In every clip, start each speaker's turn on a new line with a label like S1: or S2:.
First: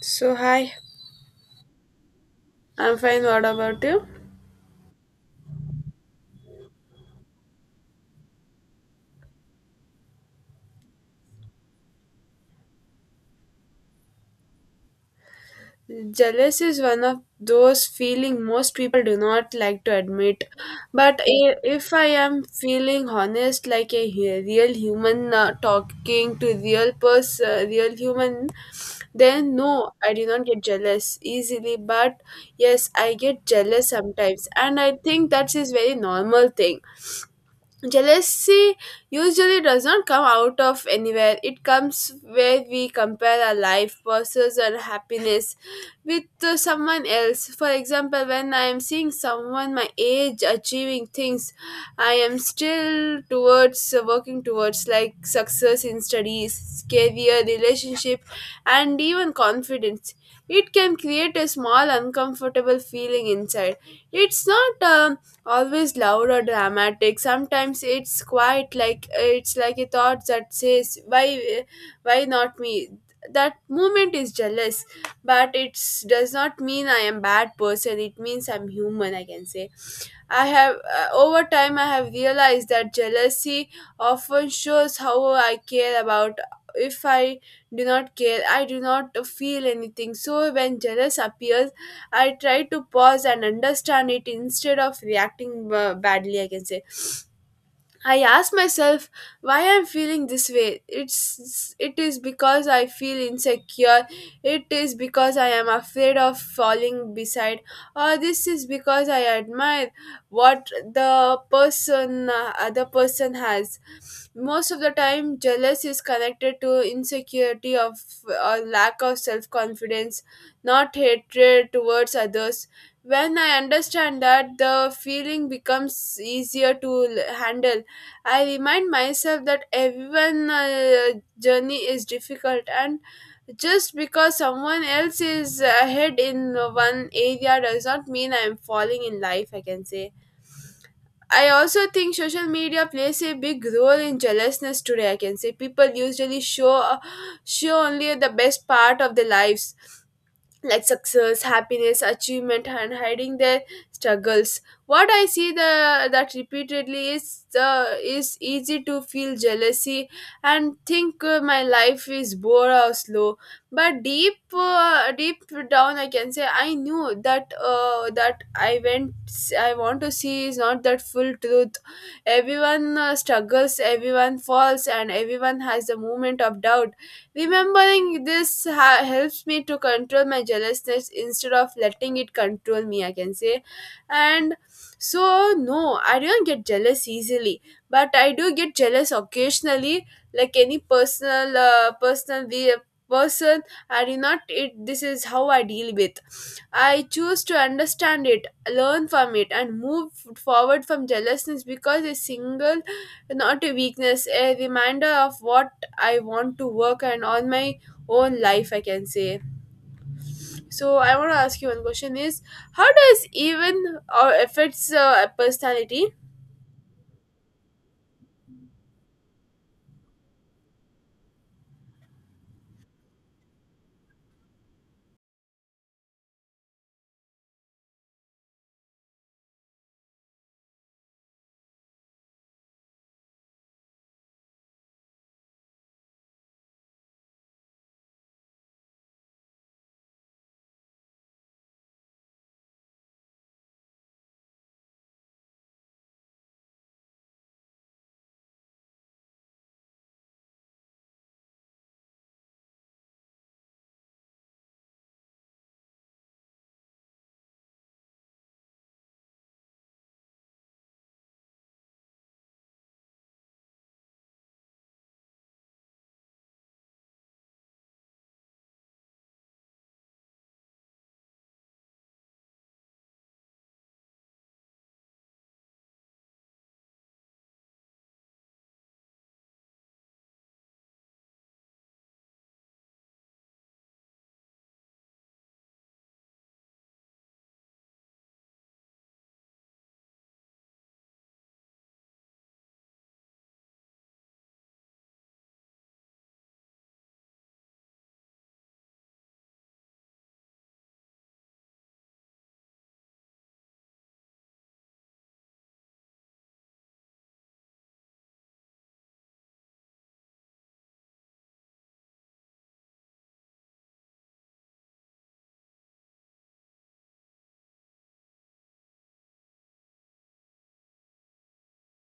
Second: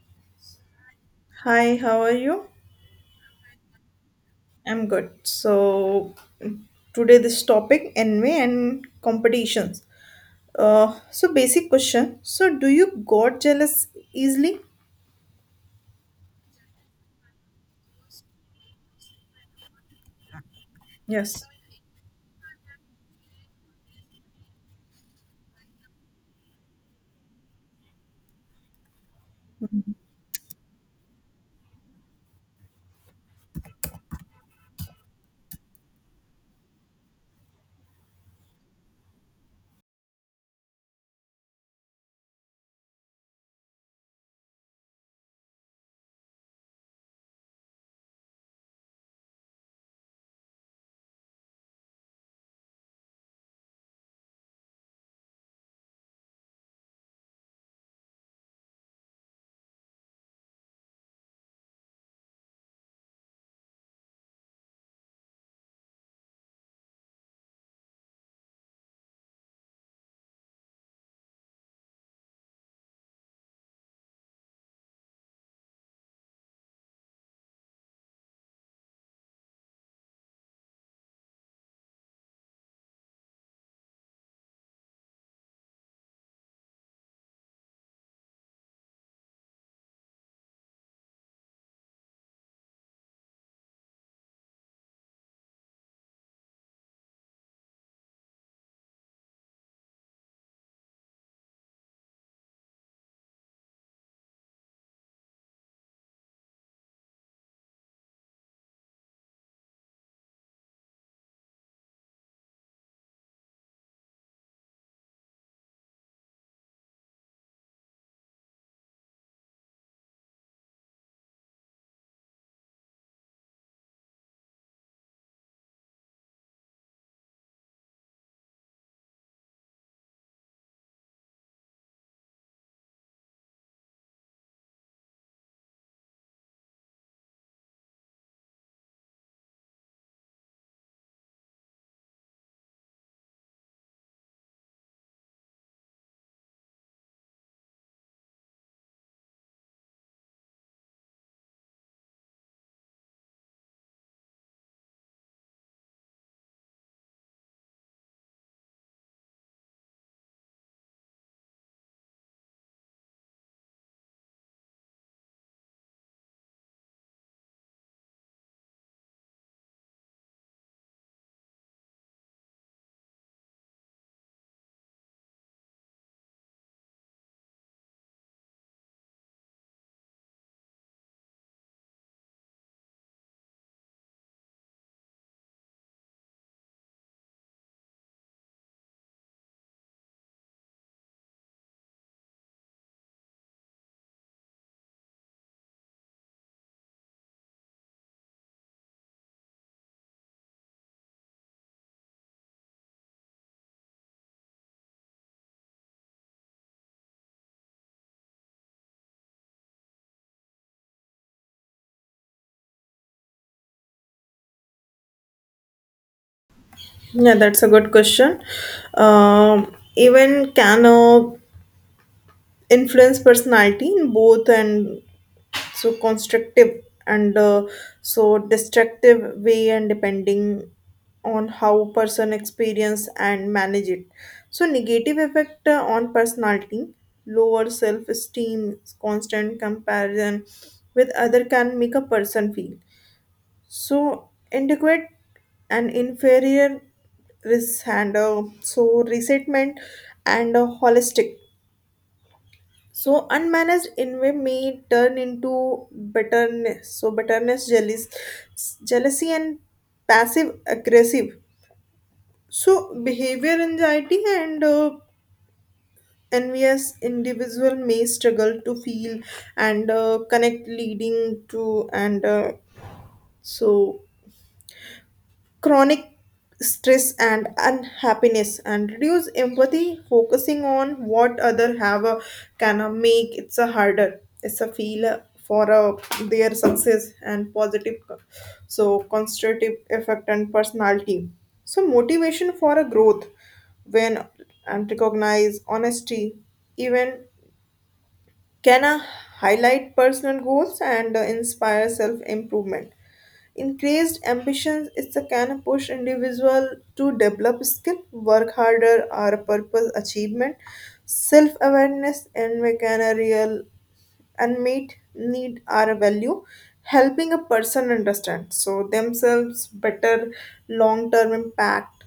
S1: So, hi,
S2: Hi, how are you?
S1: I'm fine. What about you?
S2: I'm good. So today this topic envy and competitions. So basic question. So do you got jealous easily?
S1: Jealous is one of those feeling most people do not like to admit. But
S2: Yes.
S1: if I am feeling honest, like a real human, talking to real person, real human, then no, I do not get jealous easily. But yes, I get jealous sometimes, and I think that is very normal thing. Jealousy usually does not come out of anywhere. It comes where we compare our life, pursuits, and happiness with someone else. For example, when I am seeing someone my age achieving things, I am still towards working towards like success in studies, career, relationship, and even confidence. It can create a small uncomfortable feeling inside. It's not. Always loud or dramatic, sometimes it's quite like, it's like a thought that says why, not me. That moment is jealous, but it does not mean I am bad person. It means I'm human, I can say. I have, over time I have realized that jealousy often shows how I care about. If I do not care, I do not feel anything. So when jealous appears, I try to pause and understand it instead of reacting badly, I can say. I ask myself why I'm feeling this way. It is because I feel insecure. It is because I am afraid of falling beside. Or this is because I admire what the person, other person has. Most of the time, jealous is connected to insecurity of or lack of self confidence, not hatred towards others. When I understand that, the feeling becomes easier to handle. I remind myself that everyone's, journey is difficult, and just because someone else is ahead in one area does not mean I am falling in life, I can say. I also think social media plays a big role in jealousness today, I can say. People usually show, only the best part of their lives, like success, happiness, achievement, and hiding their struggles. What I see the that repeatedly is the is easy to feel jealousy and think, my life is bored or slow. But deep, down, I can say I knew that, that I went, I want to see, is not that full truth. Everyone, struggles, everyone falls, and everyone has the moment of doubt. Remembering this helps me to control my jealousness instead of letting it control me, I can say. And so, no, I don't get jealous easily, but I do get jealous occasionally, like any personal, personal we person. I do not, it, this is how I deal with. I choose to understand it, learn from it, and move forward from jealousness because a single, not a weakness, a reminder of what I want to work and on my own life, I can say. So I want to ask you one question is, how does even or affects personality?
S2: Yeah, that's a good question. Even can influence personality in both and so constructive and so destructive way and depending on how person experience and manage it, so negative effect on personality, lower self esteem, constant comparison with other can make a person feel so inadequate and inferior, risk and so resentment and holistic, so unmanaged envy may turn into bitterness. So bitterness, jealous, jealousy, and passive aggressive. So behavior, anxiety, and envious individual may struggle to feel and connect, leading to and so chronic stress and unhappiness and reduce empathy, focusing on what other have a, can make it's a harder, it's a feel for their success. And positive so constructive effect and personality, so motivation for a growth when and recognize honesty, even can I highlight personal goals and inspire self improvement? Increased ambitions is the can push individual to develop skill, work harder, or purpose achievement, self awareness, and make an a real unmet need or value, helping a person understand so themselves better, long term impact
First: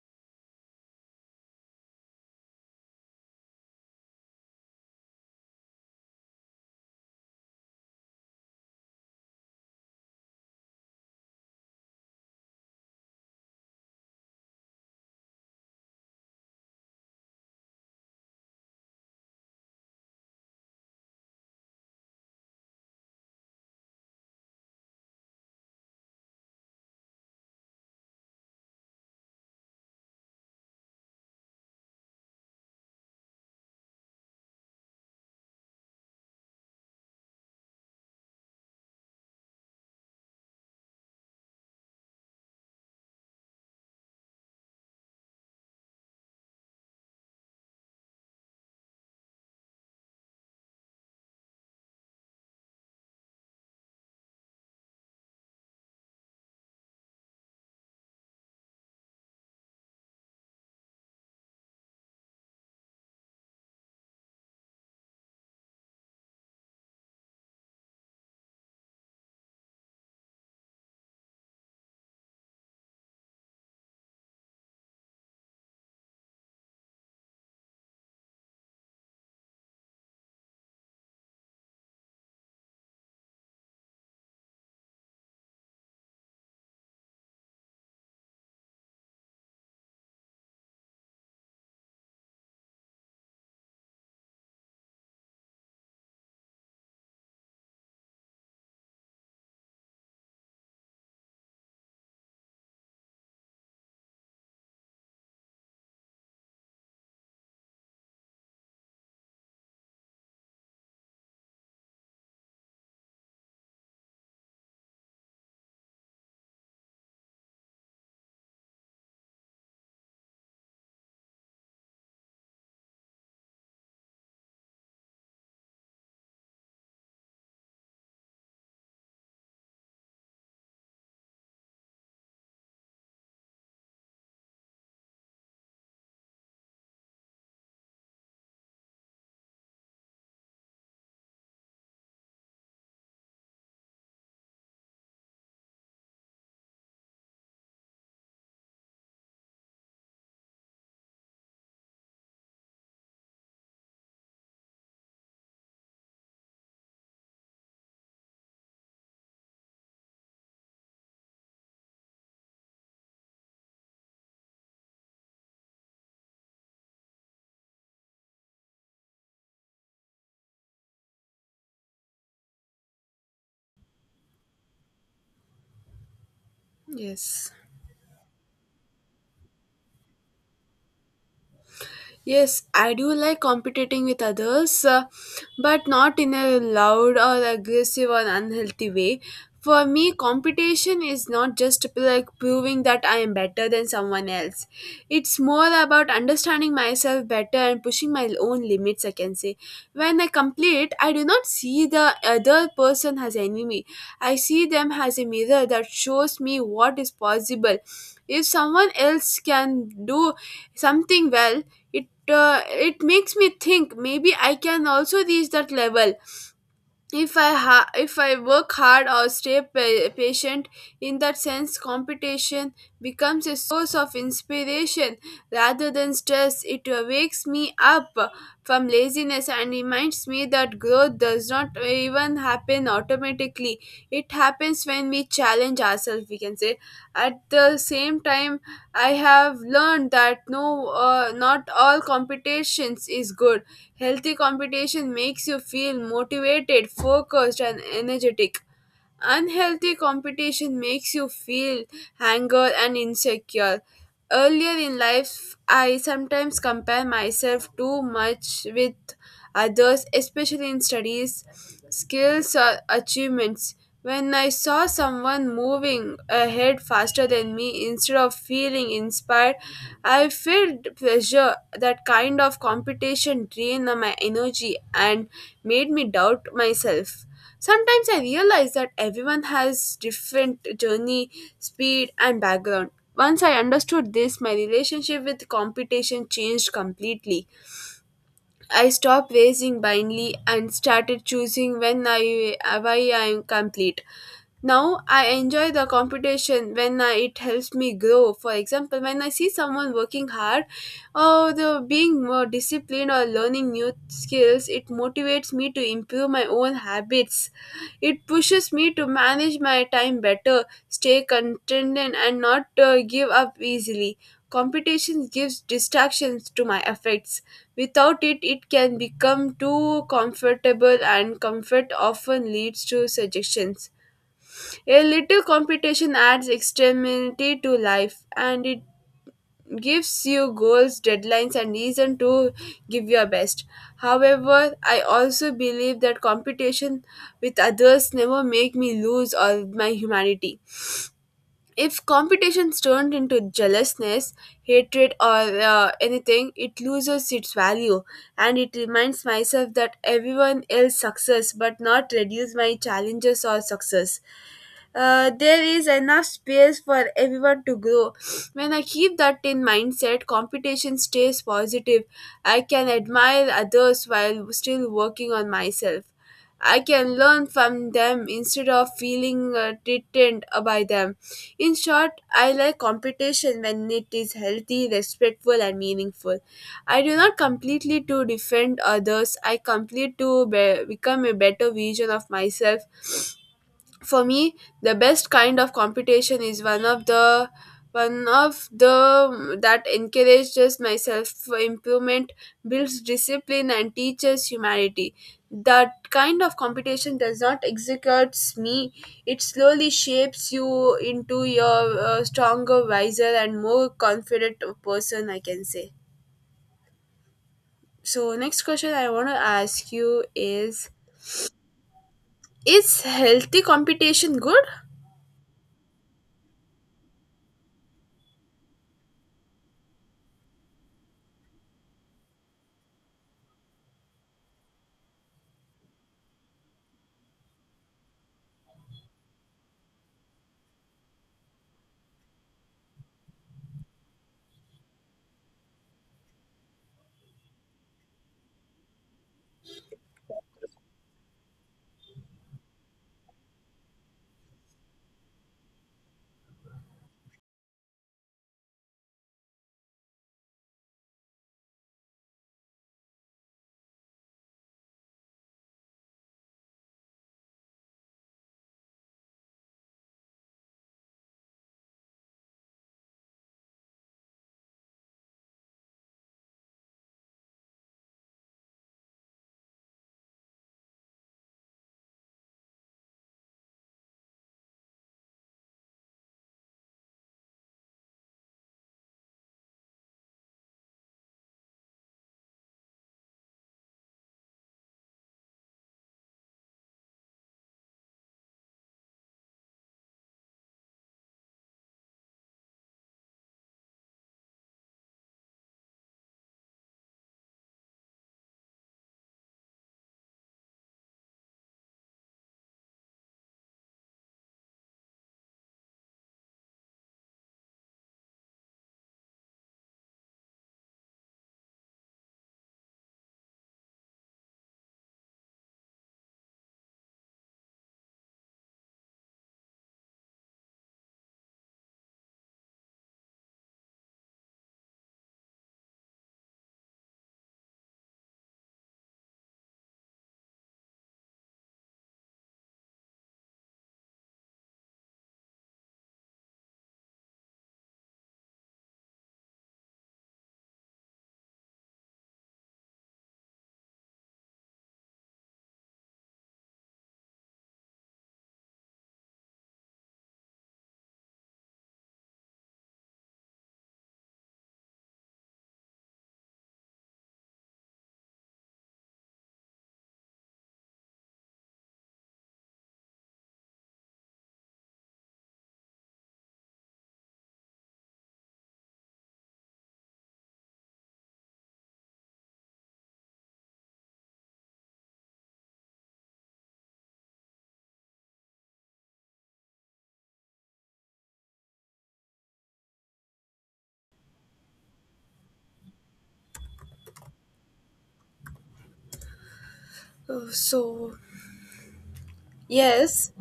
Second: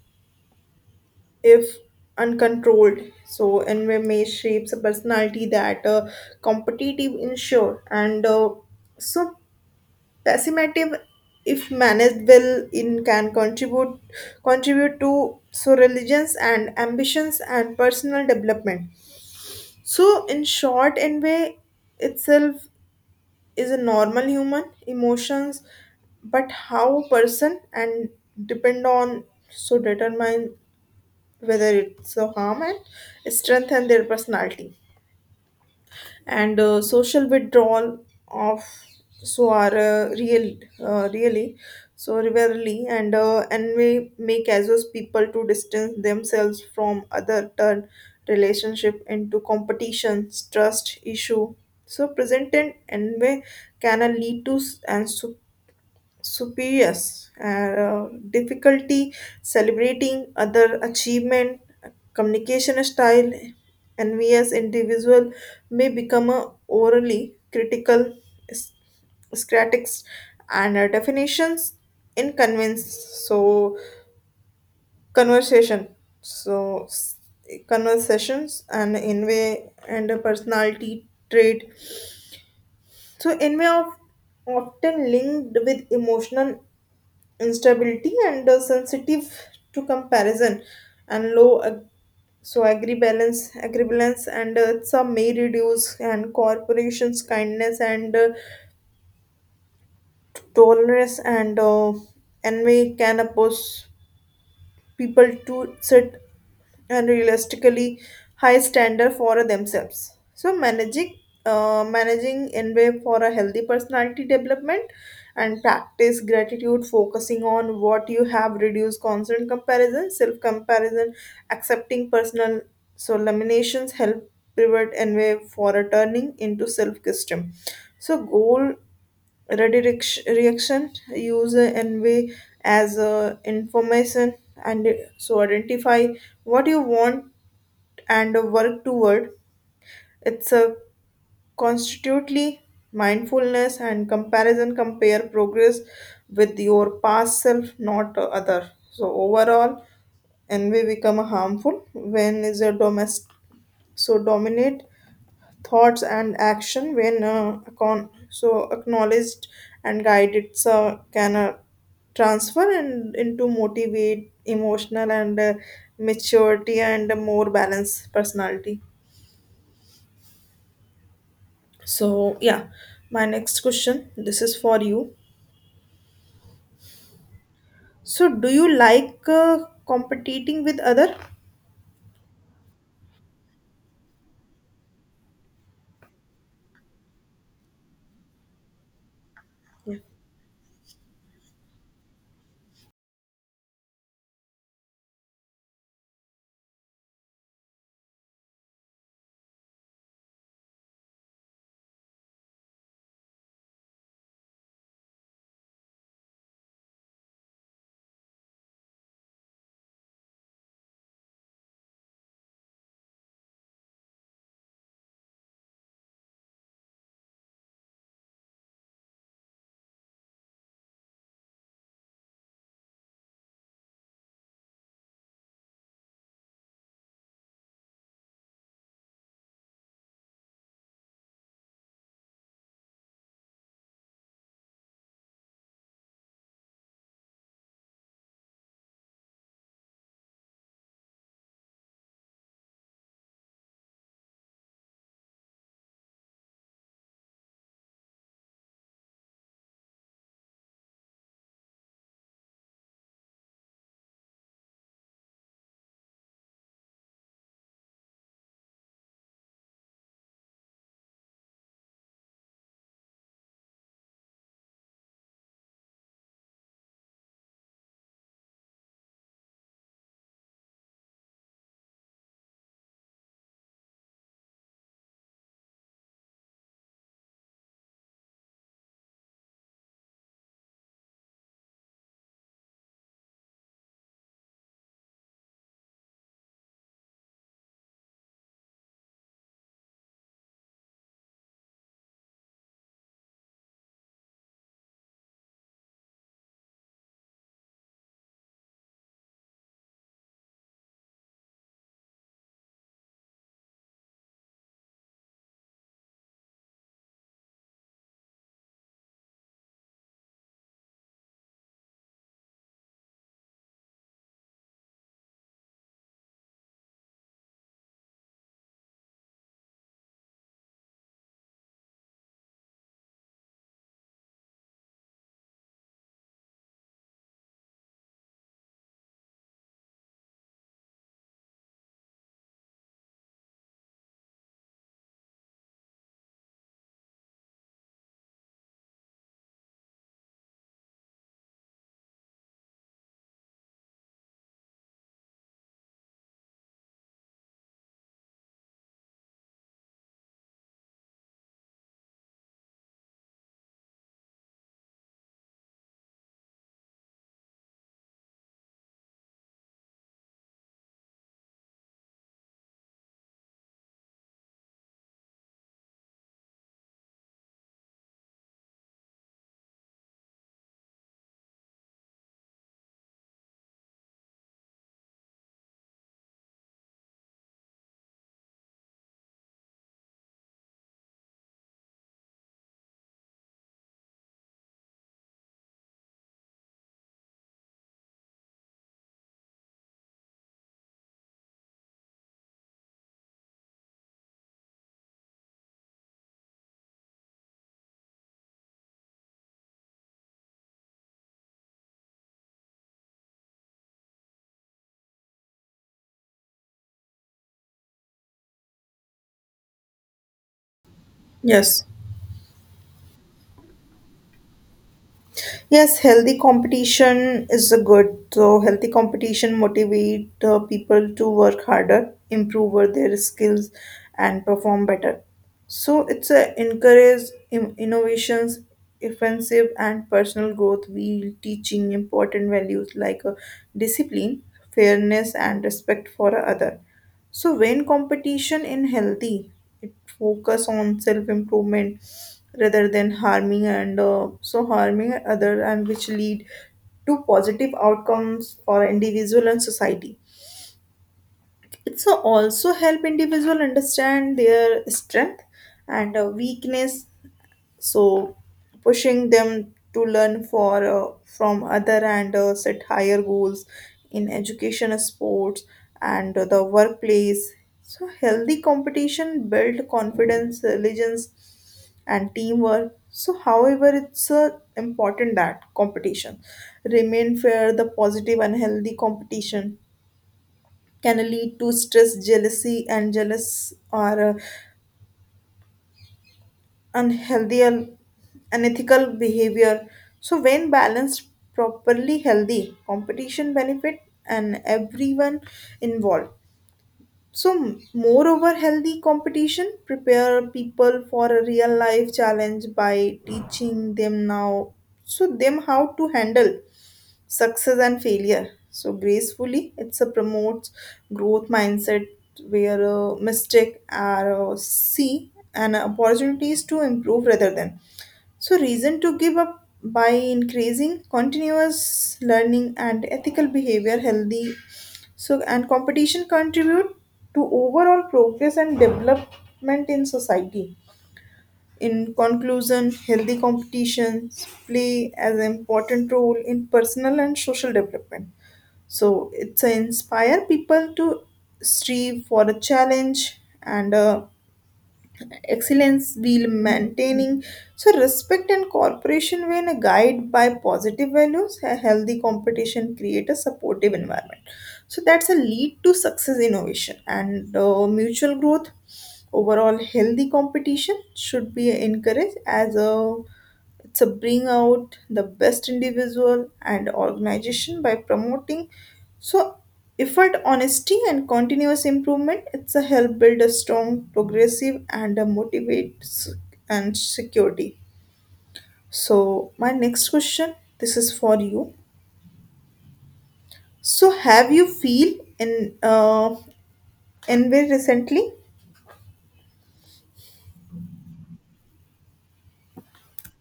S2: if uncontrolled. So environment shapes a personality that competitive ensure and so pessimistic, if managed well in can contribute to so religions and ambitions and personal development. So in short, envy itself is a normal human emotions, but how person and depend on so determine whether it's so harm and strengthen their personality and social withdrawal of so are real really so rarely and may causes people to distance themselves from other, turn relationship into competition, trust issue, so present and envy can lead to and so superiors difficulty celebrating other achievement, communication style, envious individual may become a orally critical s- scratics and definitions in convince so conversation, so conversations and in way and a personality trait, so envy of often linked with emotional instability and sensitive to comparison and low so agree balance agreeance, and some may reduce and corporations, kindness, and tolerance, and envy can oppose people to set and realistically high standard for themselves. So managing managing envy for a healthy personality development and practice gratitude, focusing on what you have reduce constant comparison, self comparison, accepting personal so laminations help prevent envy for a turning into self-custom, so goal, reaction user envy as a information and so identify what you want and work toward it's a constitutely mindfulness and comparison, compare progress with your past self, not other. So overall envy become harmful when is a domestic, so dominate thoughts and action when so acknowledged and guided, so can transfer and into motivate emotional and maturity and a more balanced personality. So yeah, my next question, this is for you.
S1: Yes.
S2: So do you like competing with other?
S1: Yes, I do like competing with others, but not in a loud or aggressive or unhealthy way. For me, competition is not just like proving that I am better than someone else. It's more about understanding myself better and pushing my own limits, I can say. When I complete, I do not see the other person as enemy. I see them as a mirror that shows me what is possible. If someone else can do something well, it makes me think maybe I can also reach that level if if I work hard or stay patient. In that sense, competition becomes a source of inspiration rather than stress. It wakes me up from laziness and reminds me that growth does not even happen automatically. It happens when we challenge ourselves, we can say. At the same time, I have learned that no, not all competitions is good. Healthy competition makes you feel motivated, focused, and energetic. Unhealthy competition makes you feel anger and insecure. Earlier in life, I sometimes compare myself too much with others, especially in studies, skills, or achievements. When I saw someone moving ahead faster than me, instead of feeling inspired, I felt pressure. That kind of competition drained my energy and made me doubt myself. Sometimes I realize that everyone has different journey, speed, and background. Once I understood this, my relationship with competition changed completely. I stopped racing blindly and started choosing when I, why I am complete. Now I enjoy the competition when I, it helps me grow. For example, when I see someone working hard or the being more disciplined or learning new skills, it motivates me to improve my own habits. It pushes me to manage my time better, stay contented, and not, give up easily. Competition gives distractions to my effects. Without it, it can become too comfortable, and comfort often leads to suggestions. A little competition adds extremity to life, and it gives you goals, deadlines, and reason to give your best. However, I also believe that competition with others never make me lose all my humanity. If competitions turned into jealousness, hatred, or anything, it loses its value, and it reminds myself that everyone else success, but not reduce my challenges or success. There is enough space for everyone to grow. When I keep that in mindset, competition stays positive. I can admire others while still working on myself. I can learn from them instead of feeling threatened by them. In short, I like competition when it is healthy, respectful, and meaningful. I do not completely to defend others. I complete to become a better version of myself. For me, the best kind of competition is one of the that encourages myself for improvement, builds discipline, and teaches humanity. That kind of competition does not executes me, it slowly shapes you into your, stronger, wiser, and more confident person, I can say. So next question I want to ask you is
S2: Yes.
S1: is healthy competition good?
S2: Yes, healthy competition is a good. So healthy competition motivate people to work harder, improve their skills, and perform better. So it's a encourage innovations, offensive and personal growth. We teaching important values like discipline, fairness, and respect for other. So when competition in healthy, it focus on self improvement rather than harming and so harming other, and which lead to positive outcomes for individual and society. It's a- also help individual understand their strength and weakness, so pushing them to learn for from other and set higher goals in education, sports, and the workplace. So healthy competition build confidence, religions, and teamwork. So however, it's important that competition remain fair. The positive and healthy competition can lead to stress, jealousy, and jealous or unhealthy and unethical behavior. So when balanced properly, healthy competition benefit and everyone involved. So, moreover, healthy competition prepare people for a real life challenge by teaching them now, so them how to handle success and failure so gracefully. It's a promotes growth mindset where a mistake are see and opportunities to improve rather than so reason to give up. By increasing continuous learning and ethical behavior, healthy so and competition contribute to overall progress and development in society. In conclusion, healthy competitions play as an important role in personal and social development. So it's a inspire people to strive for a challenge and a excellence while maintaining so respect and cooperation. When a guide by positive values, a healthy competition create a supportive environment, so that's a lead to success, innovation, and mutual growth. Overall, healthy competition should be encouraged as a to bring out the best individual and organization by promoting so effort, honesty, and continuous improvement. It's a help build a strong, progressive, and a motivate and security. So my next question, this is for you. So have you feel in envy recently?
S1: Uh, so yes.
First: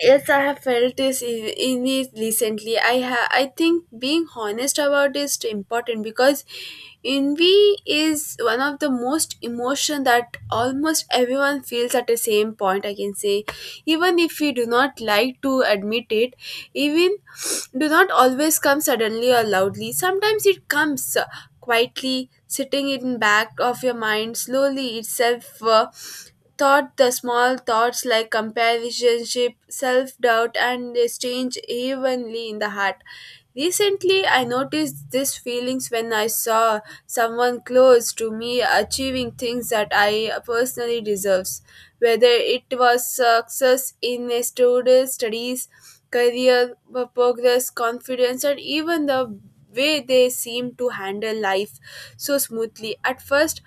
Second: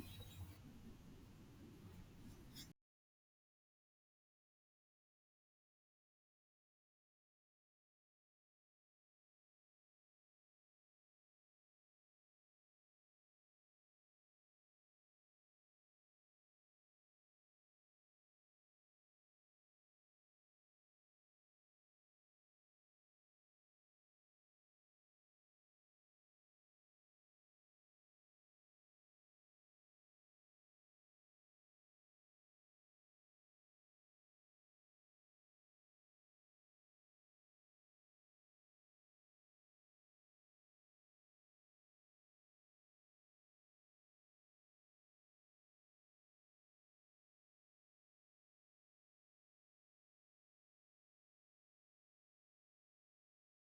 S1: Yes, I have felt this in it recently. I think being honest about is important because envy is one of the most emotion that almost everyone feels at the same point, I can say, even if we do not like to admit it. Even do not always come suddenly or loudly. Sometimes it comes, quietly, sitting in back of your mind slowly itself. Uh, Thought the small thoughts like companionship, self doubt, and they strange evenly in the heart. Recently, I noticed these feelings when I saw someone close to me achieving things that I personally deserves, whether it was success in a studies, career progress, confidence, and even the way they seem to handle life so smoothly. At first,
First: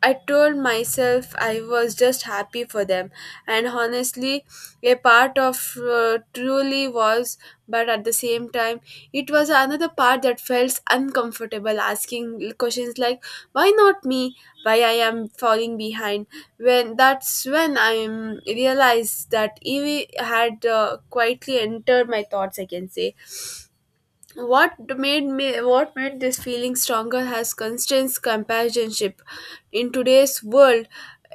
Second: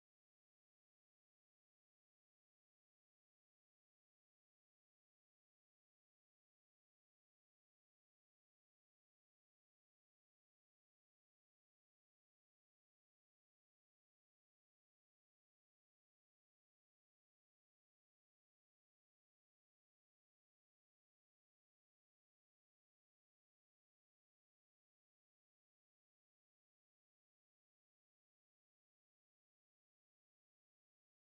S1: I told myself I was just happy for them, and honestly, a part of, truly was, but at the same time, it was another part that felt uncomfortable asking questions like, why not me? Why I am falling behind? When that's when I realized that Evie had, quietly entered my thoughts, I can say. What made me what made this feeling stronger has constant companionship in today's world,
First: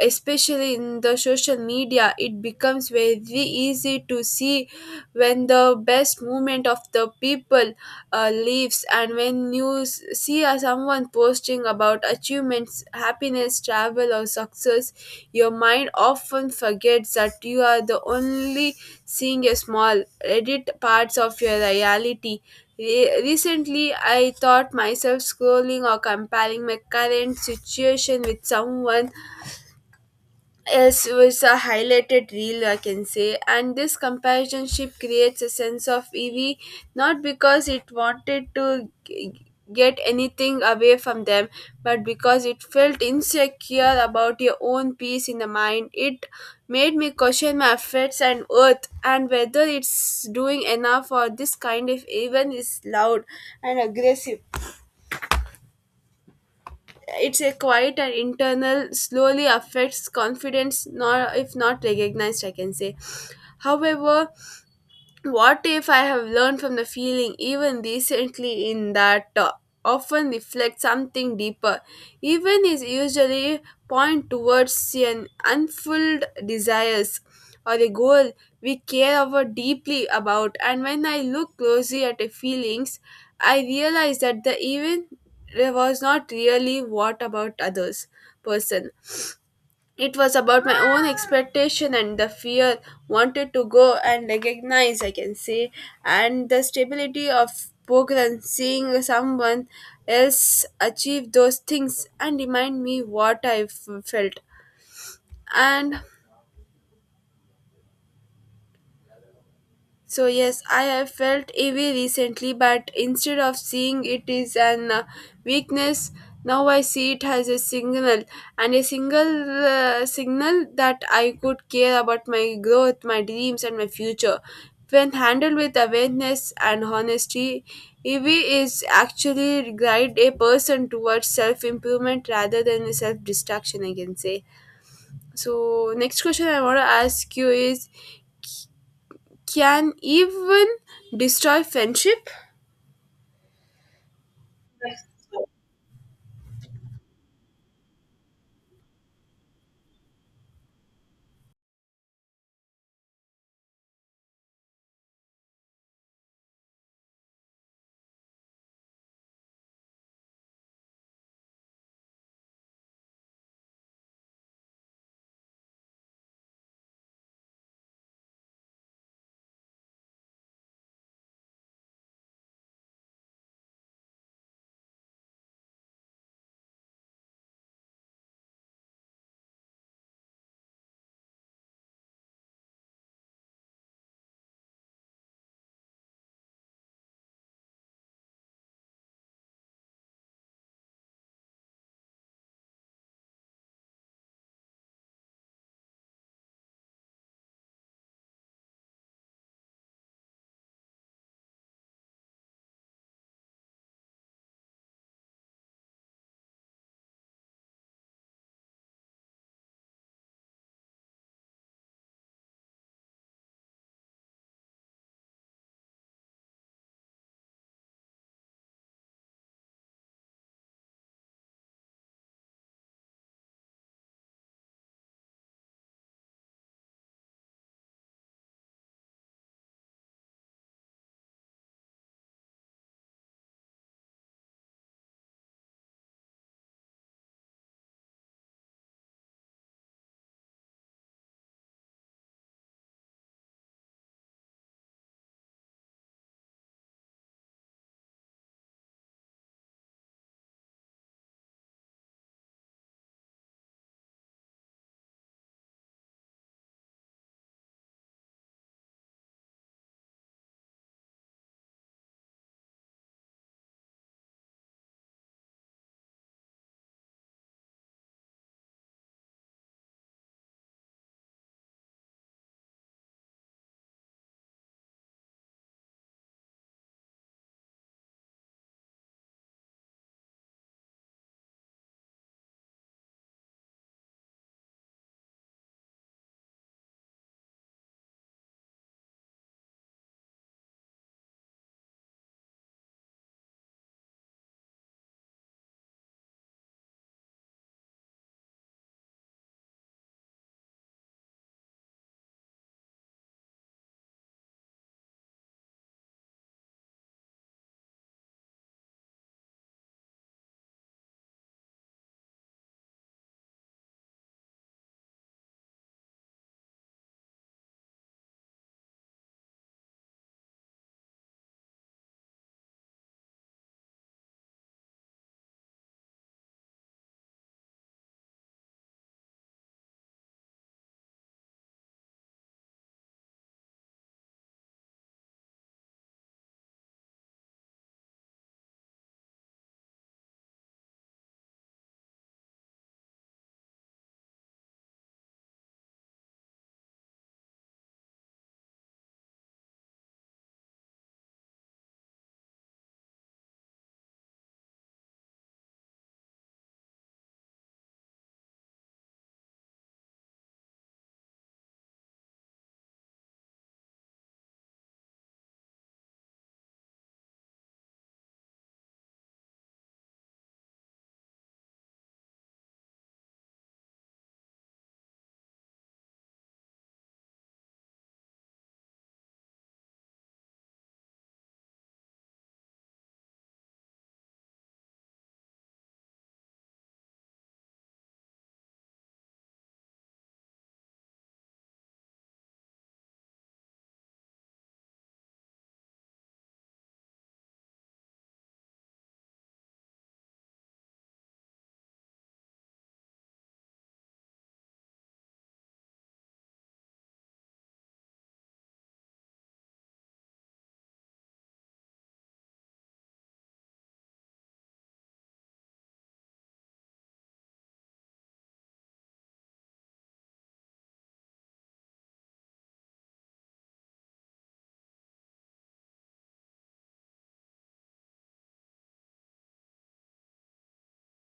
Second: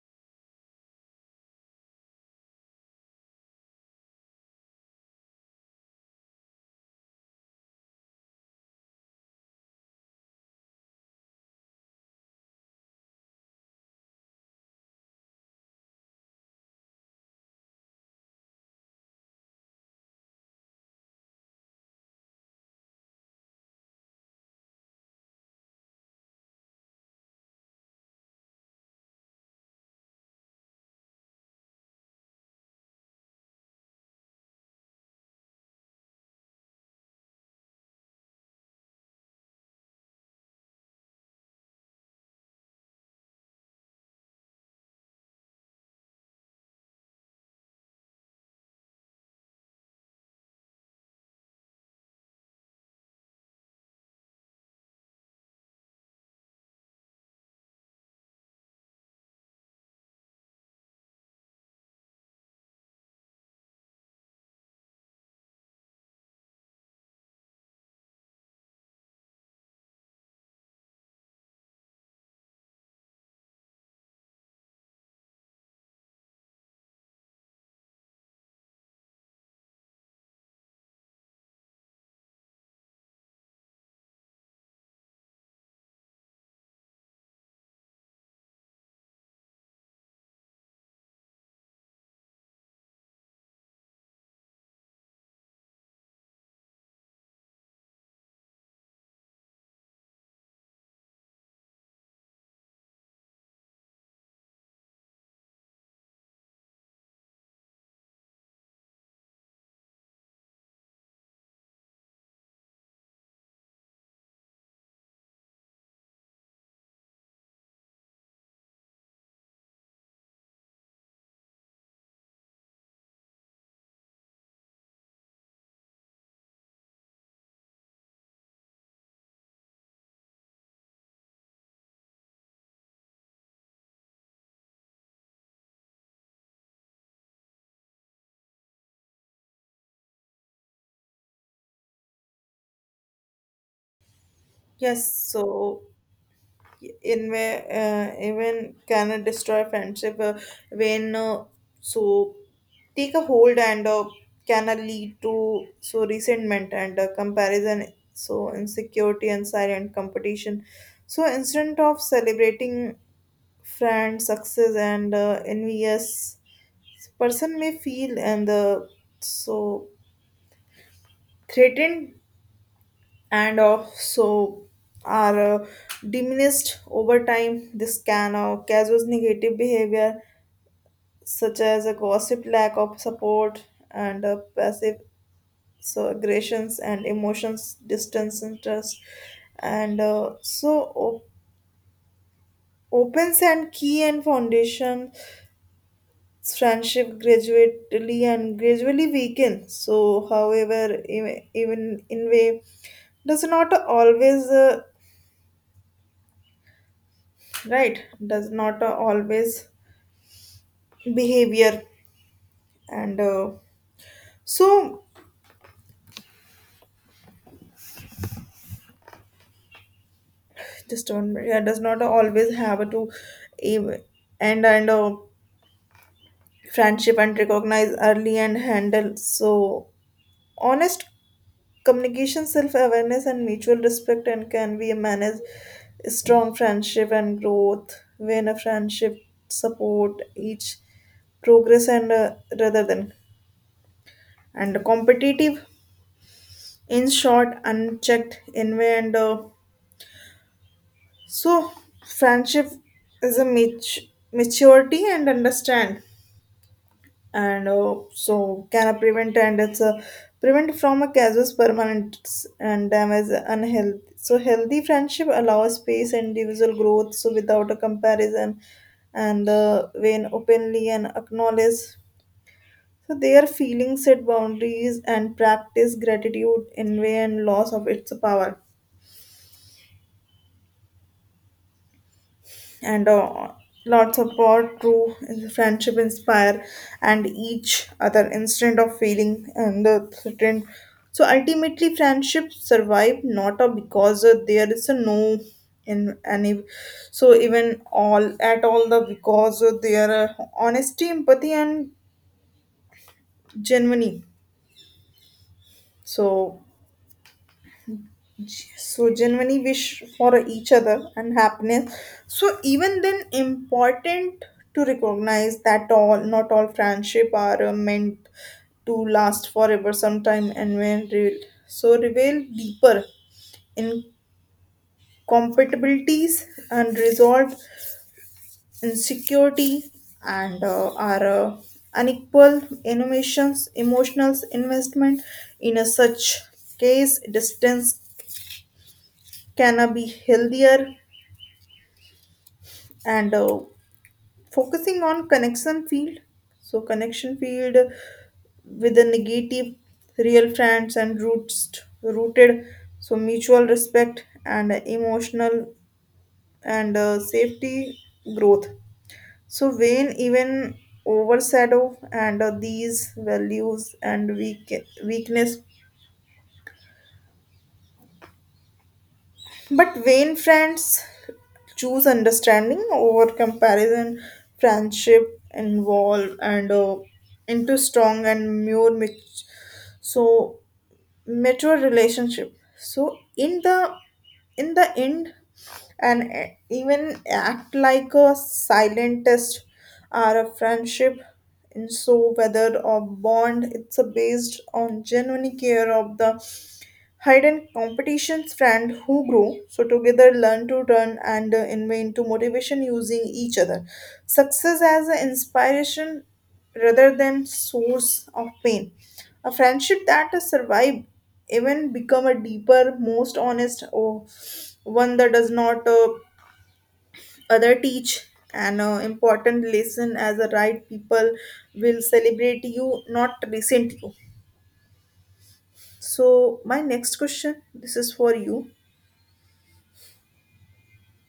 S1: especially in the social media. It becomes very easy to see when the best movement of the people, leaves, and when you see, someone posting about achievements, happiness, travel, or success, your mind often forgets that you are the only seeing a small edit parts of your reality. Recently, I thought myself scrolling or comparing my current situation with someone. Yes, it was a highlighted reel, I can say. And this companionship creates a sense of EV, not because it wanted to get anything away from them, but because it felt insecure about your own peace in the mind. It made me question my efforts and worth, and whether it's doing enough for this kind of even is loud and aggressive. It's a quiet and internal, slowly affects confidence, nor if not recognized, I can say. However, what if I have learned from the feeling even recently in that, often reflects something deeper? Even is usually point towards an unfulfilled desires or a goal we care about deeply about. And when I look closely at the feelings, I realize that the event was not really what about others person. It was about my own expectation and the fear wanted to go and recognize, I can say, and the stability of program seeing someone else achieve those things and remind me what I felt. And so yes, I have felt heavy recently, but instead of seeing it is an, weakness, now I see it as a signal and a single, signal that I could care about my growth, my dreams, and my future. When handled with awareness and honesty, EV is actually guide a person towards self improvement rather than self destruction, I can say. So next question I want to ask you is, can even destroy friendship?
S2: Yes. So in where even can destroy friendship when so take a hold and can lead to so resentment and comparison, so insecurity and silent competition, so instead of celebrating friend success and envious person may feel and so threatened and also are diminished over time. This can cause negative behavior such as a gossip, lack of support, and passive so aggressions and emotions, distance, interest, and so opens and key and foundation friendship gradually weaken. So however, even in way does not always. Right does not always behavior and so just don't, yeah, does not always have to ev- end and friendship and recognize early and handle so honest communication, self-awareness, and mutual respect and can be manage strong friendship and growth when a friendship support each progress and rather than and competitive. In short, unchecked envy and so friendship is a maturity and understand, and so can I prevent and it's a prevent from a casual permanent and damage unhealthy. So healthy friendship allows space and individual growth. So without a comparison, and when openly and acknowledge so their feelings, set boundaries and practice gratitude, envy and loss of its power and lots of power through friendship inspire and each other instead of feeling and the threatened. So ultimately friendships survive not because there is a no in any so even all at all the because their honesty, empathy, and genuinely so genuinely wish for each other and happiness. So even then important to recognize that all not all friendship are meant to last forever. Sometime and when so reveal deeper incompatibilities and resolve insecurity and are unequal innovations emotional investment. In a such case, distance can be healthier and focusing on connection field, connection field with the negative real friends and roots rooted so mutual respect and emotional and safety growth. So when even overshadow and these values and weak, weakness. But vain friends choose understanding over comparison. Friendship involve and into strong and more so mature relationship. So in the end, and even act like a silent test or a friendship. And so whether a bond, it's a based on genuine care of the Hayden competition's friend who grew, so together learn to run and invent to motivation using each other. Success as an inspiration rather than source of pain. A friendship that has survived even become a deeper, most honest, or one that does not other teach. An important lesson as a right people will celebrate you, not resent you. So my next question, this is for you.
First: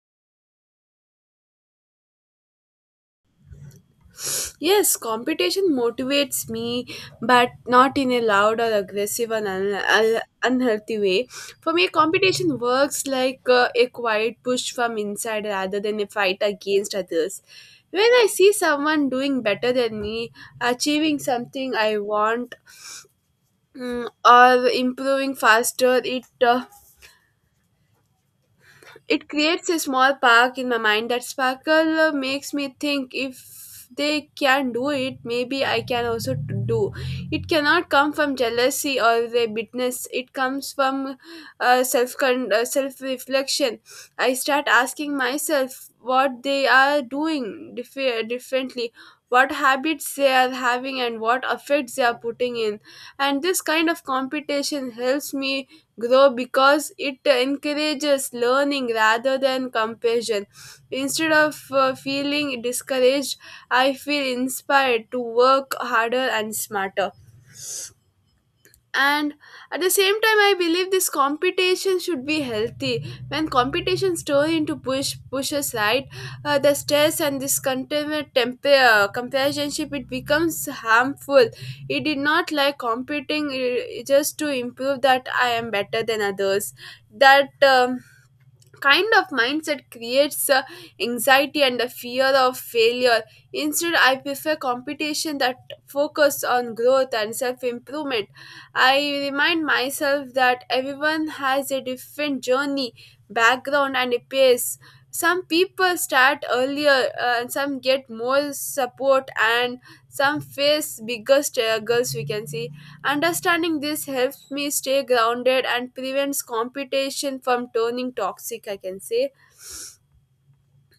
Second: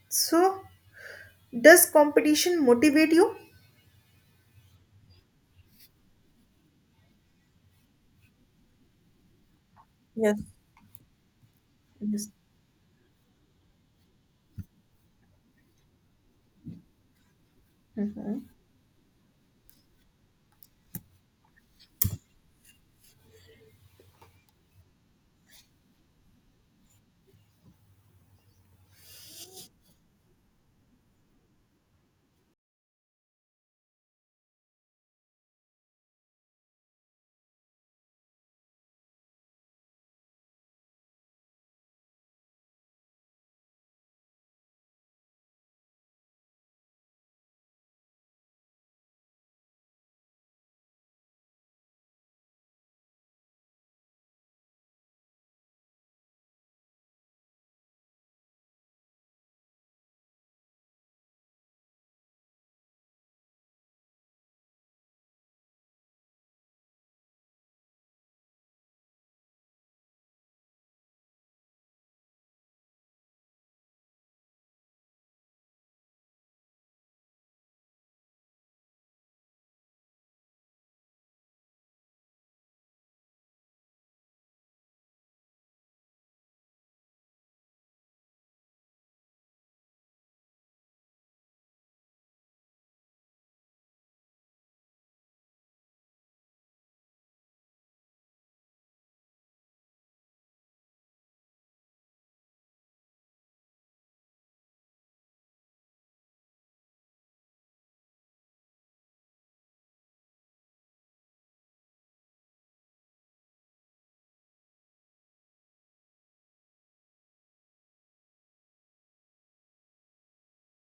S2: So does competition motivate you?
S1: Yes, competition motivates me, but not in a loud or aggressive and
S2: Yes.
S1: unhealthy way. For me,
S2: Yes.
S1: competition works like, a quiet push from inside rather than a fight against others. When I
S2: Mhm.
S1: see someone doing better than me, achieving something I want, mm, or improving faster, it creates a small park in my mind that sparkle, makes me think if they can do it, maybe I can also do. It cannot come from jealousy or the bitterness. It comes from, self reflection. I start asking myself what they are doing differently, what habits they are having, and what effects they are putting in. And this kind of competition helps me grow because it encourages learning rather than comparison. Instead of, feeling discouraged, I feel inspired to work harder and smarter. And at the same time, I believe this competition should be healthy. When competitions turn into push pushes right, the stress and this continued temper, companionship, it becomes harmful. It did not like competing, just to improve that I am better than others. That kind of mindset creates, anxiety and the fear of failure. Instead, I prefer competition that focus on growth and self improvement. I remind myself that everyone has a different journey, background, and a pace. Some people start earlier, and some get more support, and some face bigger struggles, we can see. Understanding this helps me stay grounded and prevents competition from turning toxic, I can say.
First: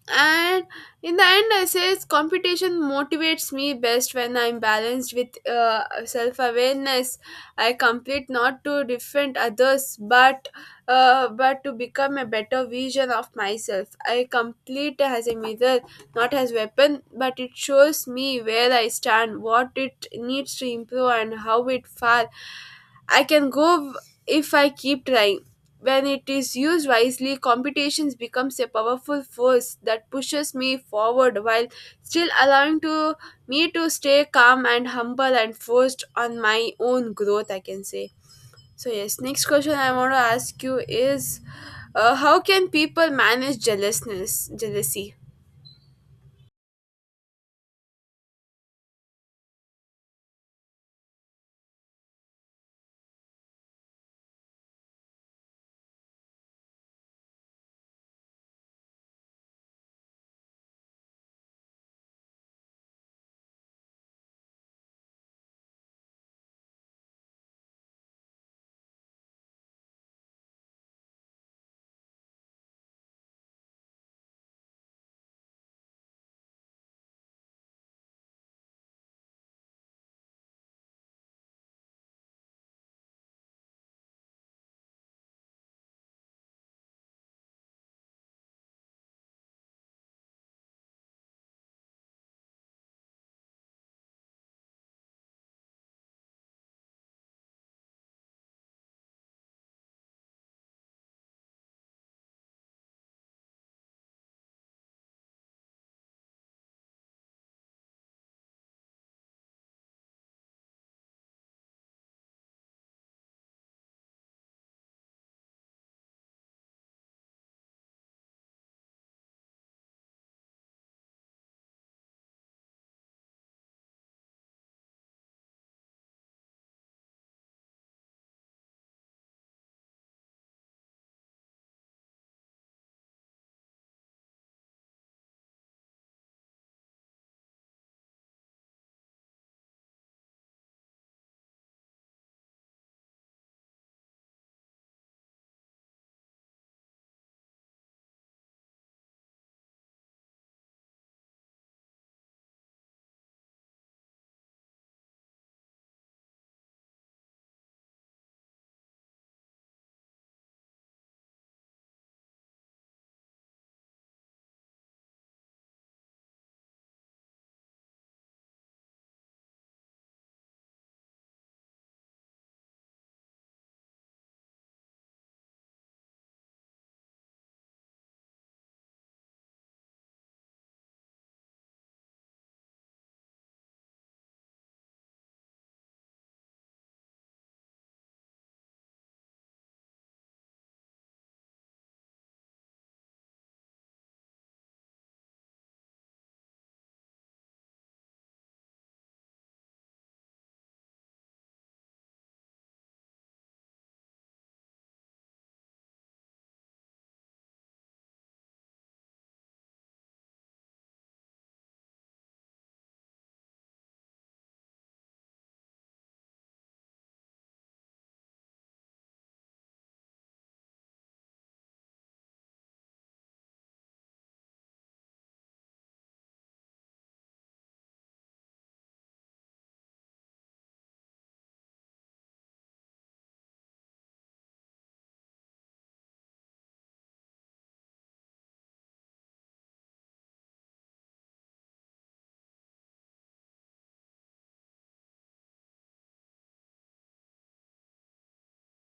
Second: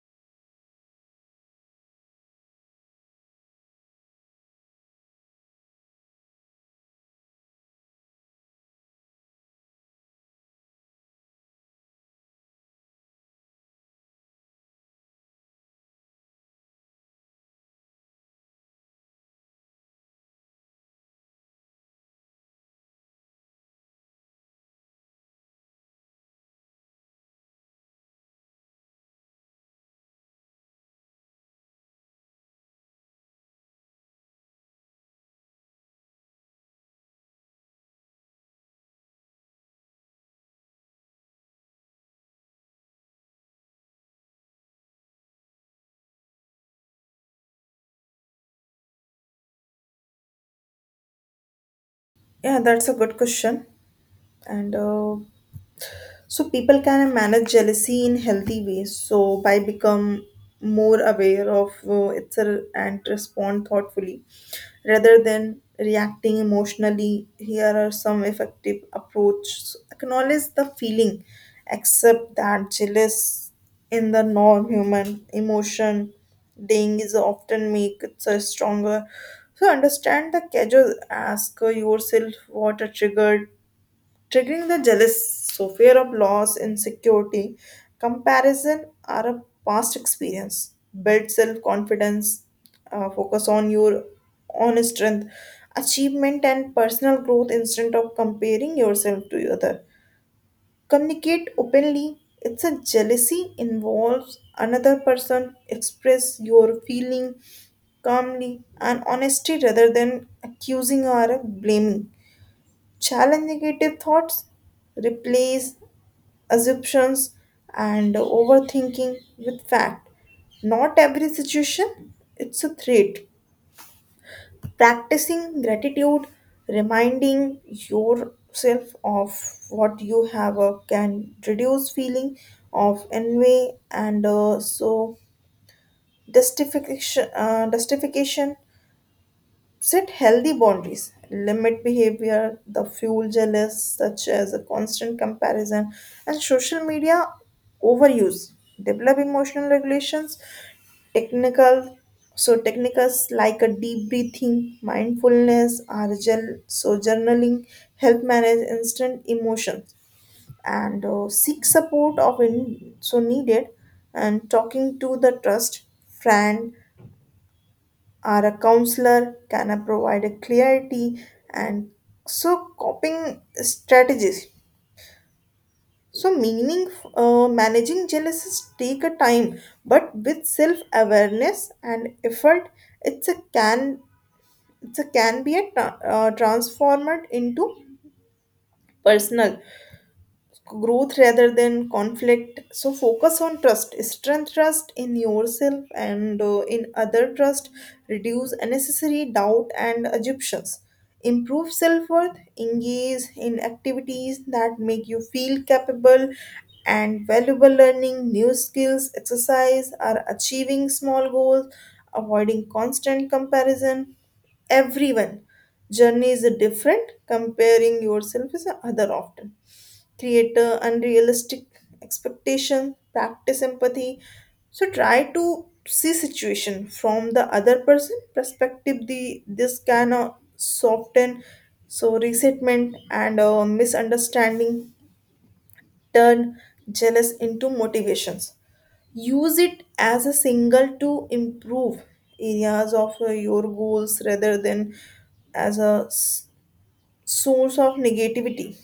S1: And in the end, I say it's competition motivates me best when I'm balanced with, self awareness. I complete not to defend others, but but to become a better vision of myself. I complete as a mirror, not as weapon, but it shows me where I stand, what it needs to improve, and how it far I can go if I keep trying. When it is used wisely, competitions becomes a powerful force that pushes me forward while still allowing to me to stay calm and humble and forced on my own growth, I can say. So yes, next question I want to ask you is, how can people manage jealousness, jealousy?
S2: Yeah, that's a good question. And so people can manage jealousy in healthy ways, so by become more aware of itself and respond thoughtfully rather than reacting emotionally. Here are some effective approaches. Acknowledge the feeling. Accept that jealous in the norm human emotion. Ding is often make it so stronger, so understand the casual. Ask yourself what a triggering the jealous. So fear of loss, insecurity, comparison are a past experience. Build self confidence, focus on your own strength, achievement, and personal growth instead of comparing yourself to other. Communicate openly. It's a jealousy involves another person. Express your feeling calmly and honesty rather than accusing or blaming. Challenge negative thoughts, replace assumptions and overthinking with fact. Not every situation, it's a threat. Practicing gratitude, reminding yourself of what you have can reduce feeling of envy and so justification, justification. Set healthy boundaries. Limit behavior, the fuel jealous, such as a constant comparison and social media overuse. Develop emotional regulations, technical so techniques like a deep breathing, mindfulness, RGL, so journaling, help manage instant emotions, and seek support of in so needed, and talking to the trust friend or a counselor can provide a clarity and so coping strategies. So meaning managing jealousy take a time, but with self awareness and effort, it's a can it's a can be a transformed into personal growth rather than conflict. So focus on trust strength, trust in yourself and in other. Trust reduce unnecessary doubt and assumptions, improve self-worth, engage in activities that make you feel capable and valuable, learning new skills, exercise, or achieving small goals. Avoiding constant comparison, everyone journey is different, comparing yourself is other often create a unrealistic expectation. Practice empathy, so try to see situation from the other person perspective. The this can soften so resentment and misunderstanding, turn jealous into motivations, use it as a single to improve areas of your goals rather than as a source of negativity.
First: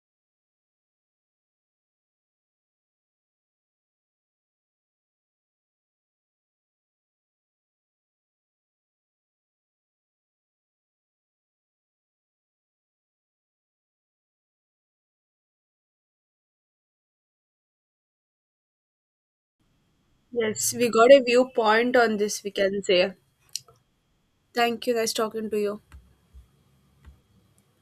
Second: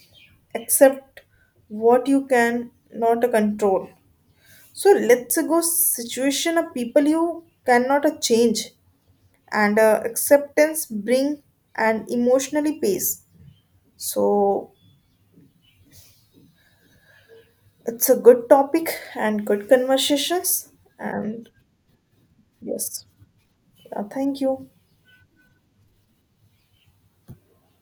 S2: Accept what you can not control. So let's go situation of people you cannot change, and acceptance bring and emotionally pace. So it's a good topic and good conversations.
S1: Yes, we got a
S2: And
S1: viewpoint on this, we can
S2: yes.
S1: say.
S2: Yeah, thank you.
S1: Thank you, nice talking to you.